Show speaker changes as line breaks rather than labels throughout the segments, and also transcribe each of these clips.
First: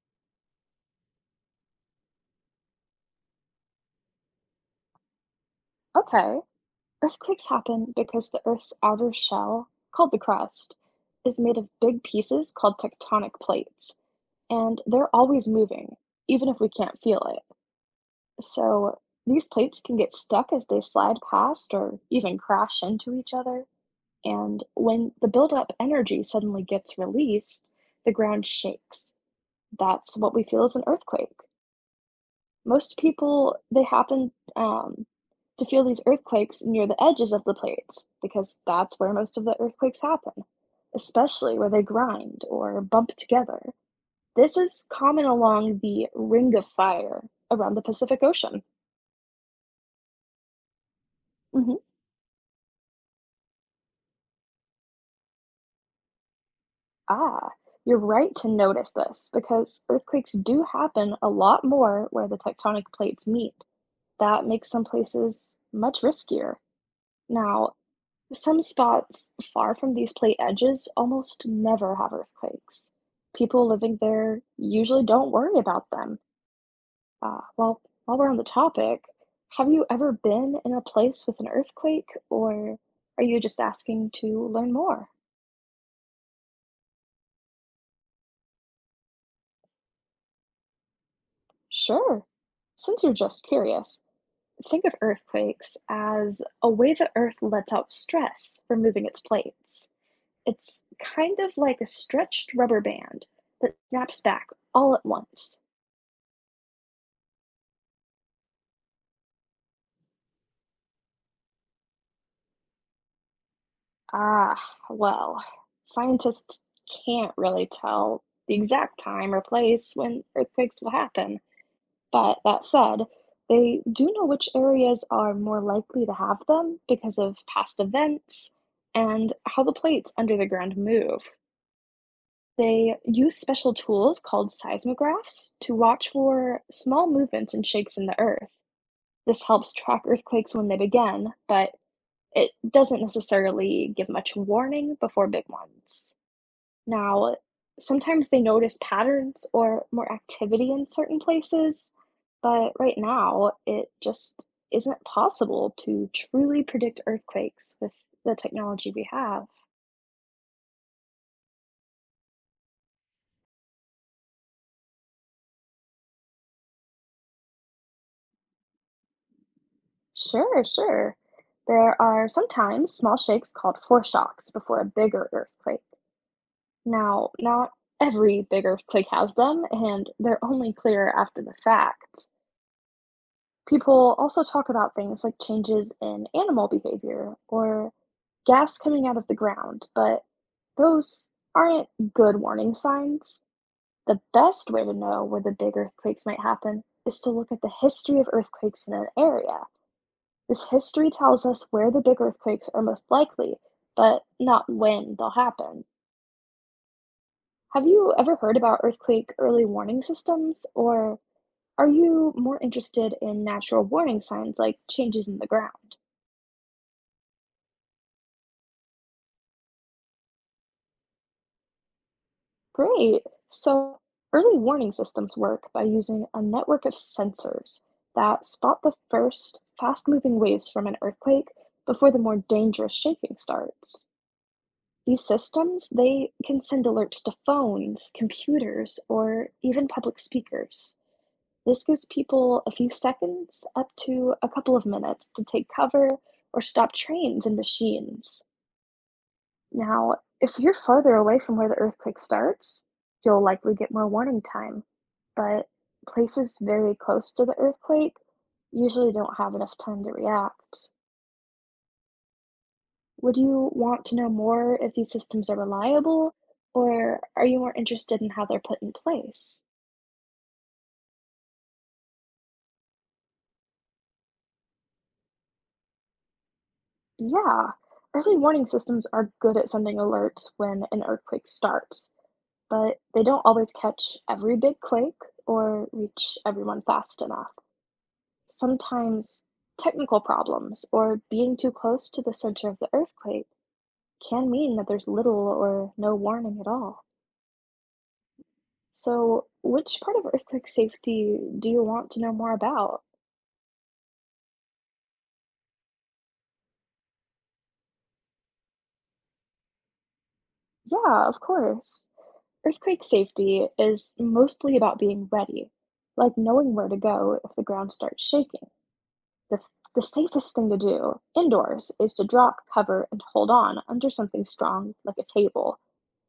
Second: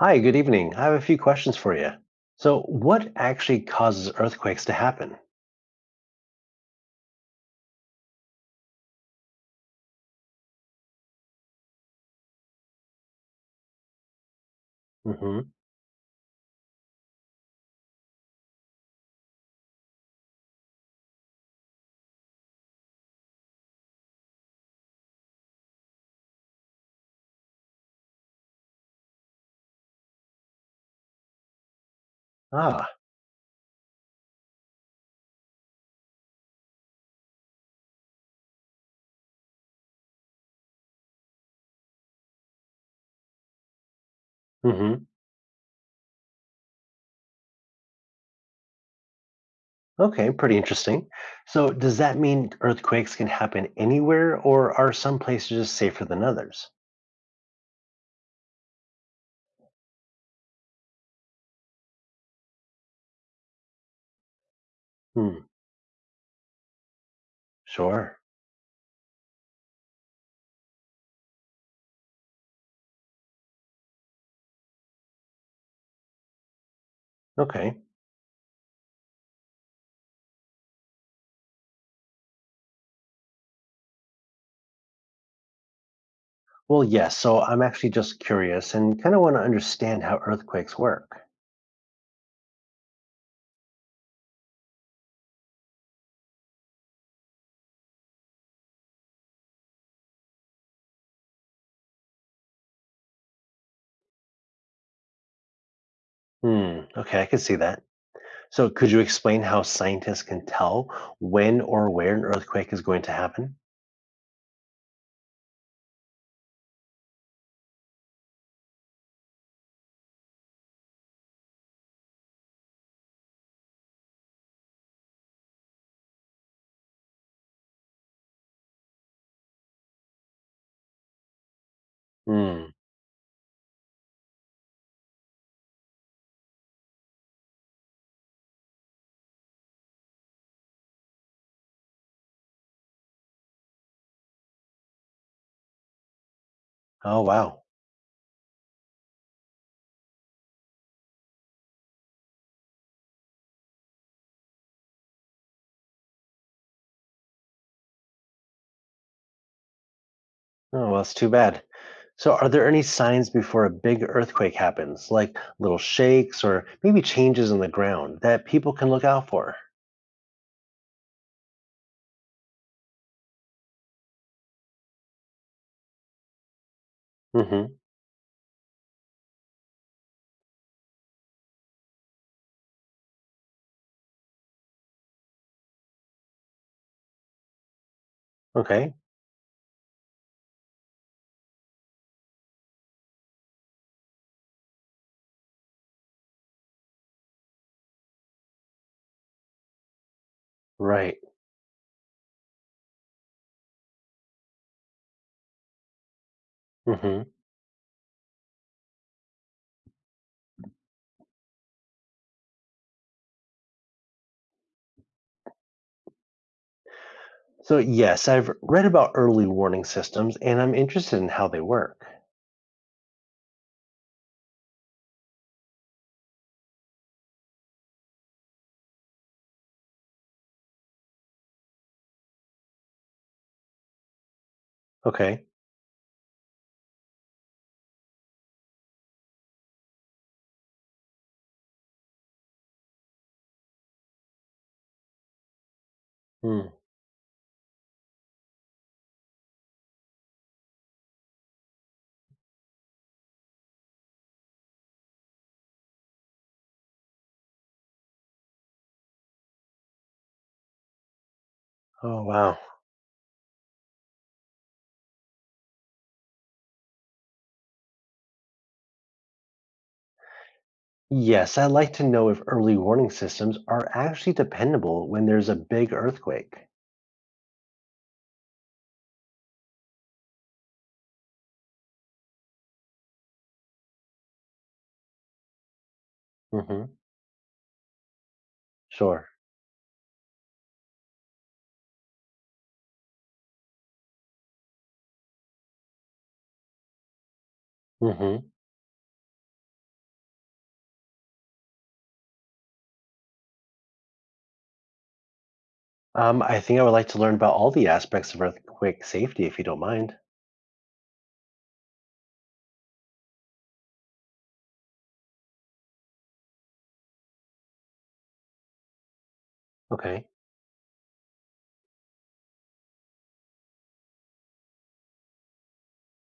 Hi, good evening. I have a few questions for you. So, what actually causes earthquakes to happen?
Okay. Earthquakes happen because the Earth's outer shell, called the crust, is made of big pieces called tectonic plates, and they're
Hmm.
always moving, even if we can't feel it. So these plates can get stuck as they slide past or even crash into each other. And when the buildup energy suddenly gets released, the ground shakes. That's what we feel as an earthquake.
Ah.
Most people, they happen to feel these earthquakes near the edges of the plates because that's where most of the earthquakes happen, especially where they grind or bump together. This is
Hmm.
common along the Ring of Fire around the Pacific Ocean.
Okay, pretty interesting. So,
Hmm.
does that mean earthquakes can happen anywhere, or are some places just safer than others?
Ah, you're right to notice this because earthquakes do happen a lot more where the tectonic plates meet. That makes some
Hmm,
places much riskier. Now,
sure.
Some spots far from these plate edges almost never have earthquakes. People living there usually don't worry about them. Uh,
Okay.
well, while we're on the topic, have you ever been in a place with an earthquake, or are you just asking to learn more?
Well, yes. So, I'm actually just curious and kind of want to understand how earthquakes work.
Sure. Since you're just curious, think of earthquakes as a way the Earth lets out stress for moving its plates. It's kind of like a stretched rubber band that snaps back all at once.
Hmm, okay, I can see that. So, could you explain how scientists can tell when or where an earthquake is going to happen?
Ah, well, scientists can't really tell the exact time or place when earthquakes will happen. But that said, they do know which areas are more likely to have them because of past events and how the plates under the ground move.
Hmm.
They use special tools called seismographs to watch for small movements and shakes in the earth. This helps track earthquakes when they begin, but it doesn't necessarily give much warning before big ones.
Oh,
Now,
wow.
sometimes they notice patterns or more activity in certain places, but right now it just isn't possible to truly predict earthquakes with the technology we have.
Oh, well, it's too bad. So, are there any signs before a big earthquake happens, like little shakes or maybe changes in the ground that people can look out for?
Sure, sure. There are sometimes small shakes called foreshocks before a bigger earthquake. Now, not
Hmm.
every big earthquake has them, and they're only clear after the fact. People also talk about things like changes in animal behavior or gas
Okay.
coming out of the ground, but those aren't good warning signs. The best way to know where the big earthquakes might happen is to look at the history of earthquakes in an area. This history
Right.
tells us where the big earthquakes are most likely, but not when they'll happen.
Hmm.
Have you ever heard about earthquake early warning systems, or are you more interested in natural warning signs like changes in the ground?
So, yes, I've read about early warning systems and I'm interested in how they work.
Great. So early warning systems work by using a network of sensors that spot the first fast moving waves from an earthquake before the more dangerous shaking starts. These
Okay.
systems, they can send alerts to phones, computers, or even public speakers. This gives people a few seconds up to a couple of minutes to take cover or
Mm.
stop trains and machines. Now, if you're farther away from where the earthquake starts, you'll likely get more warning time. But places very close to the earthquake usually don't have enough time to react.
Oh, wow.
Would you want to know more if these systems are reliable, or are you more interested in how they're put in place?
Yes, I'd like to know if early warning systems are actually dependable when there's a big earthquake.
Yeah, early warning systems are good at sending alerts when an earthquake starts, but they don't always catch every big quake or reach everyone
Hmm.
fast enough.
Sure.
Sometimes technical problems or being too close to the center of the earthquake can mean that there's little or no warning at all.
Hmm.
So, which part of earthquake safety do you want to know more about?
I think I would like to learn about all the aspects of earthquake safety if you don't mind.
Yeah, of course. Earthquake safety is mostly about being ready, like knowing where to go if the ground starts shaking. The
Okay.
safest thing to do indoors is to drop, cover, and hold on under something strong like a table.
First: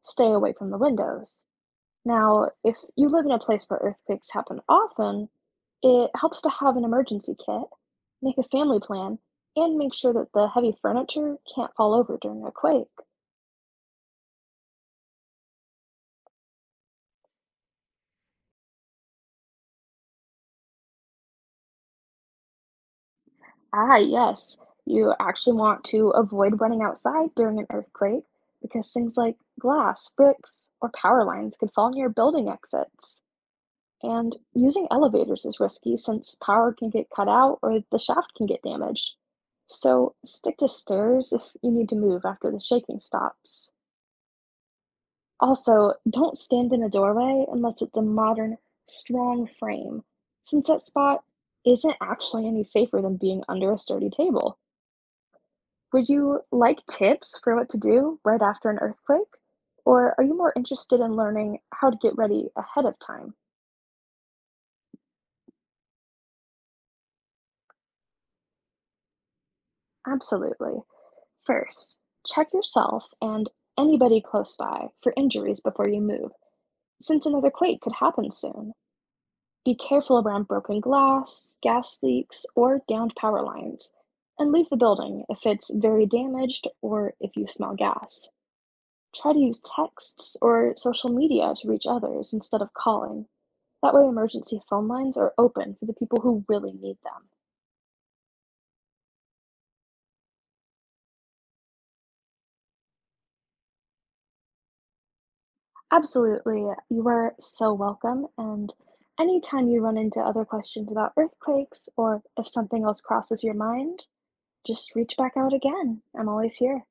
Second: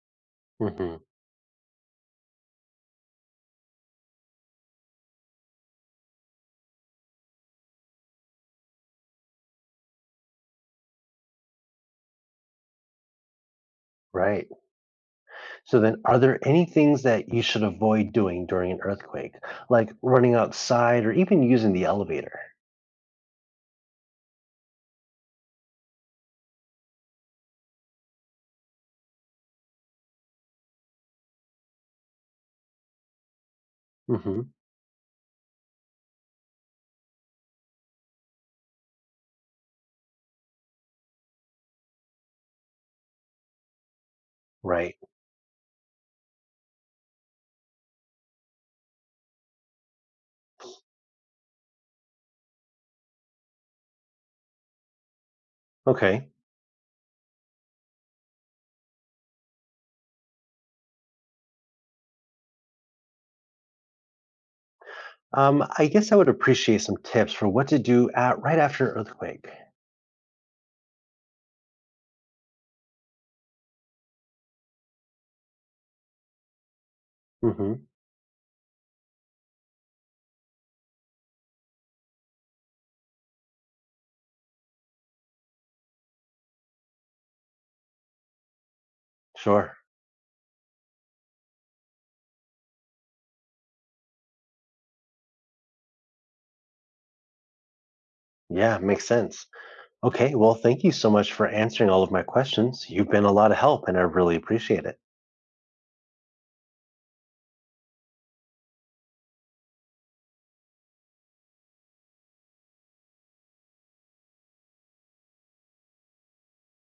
Stay away from the
Hmm.
windows. Now, if you live in a place where earthquakes happen often, it helps to have an emergency kit, make a family plan, and make sure that the heavy furniture can't fall over during a quake.
Right. So then, are there any things that you should avoid doing during an earthquake, like running outside or even using the elevator?
Yes, you actually want to avoid running outside during an earthquake because things like glass, bricks, or power lines could fall near building exits. And
Hmm.
using elevators is risky since power can get cut out or the shaft can get damaged. So stick to stairs if you need to move after the shaking stops.
Right.
Also, don't stand in a doorway unless it's a modern, strong frame, since that spot isn't actually any safer than being under a sturdy table. Would
Okay.
you like tips for what to do right after an earthquake? Or are you more interested in learning how to get ready ahead of time?
I guess I would appreciate some tips for what to do at right after an earthquake.
Absolutely. First, check yourself and anybody close by for injuries before you move, since another
Hmm.
quake could happen soon. Be careful around broken glass, gas leaks, or downed power lines, and leave the building if it's very damaged or if you smell gas. Try to use
Sure.
texts or social media to reach others instead of calling. That way, emergency phone lines are open for the people who really need them.
Yeah, makes sense. Okay. Well, thank you so much for answering all of my questions. You've been a lot of help, and I really appreciate it.
Absolutely. You are so welcome. And anytime you run into other questions about earthquakes or if something else crosses your mind, just reach back out again. I'm always here.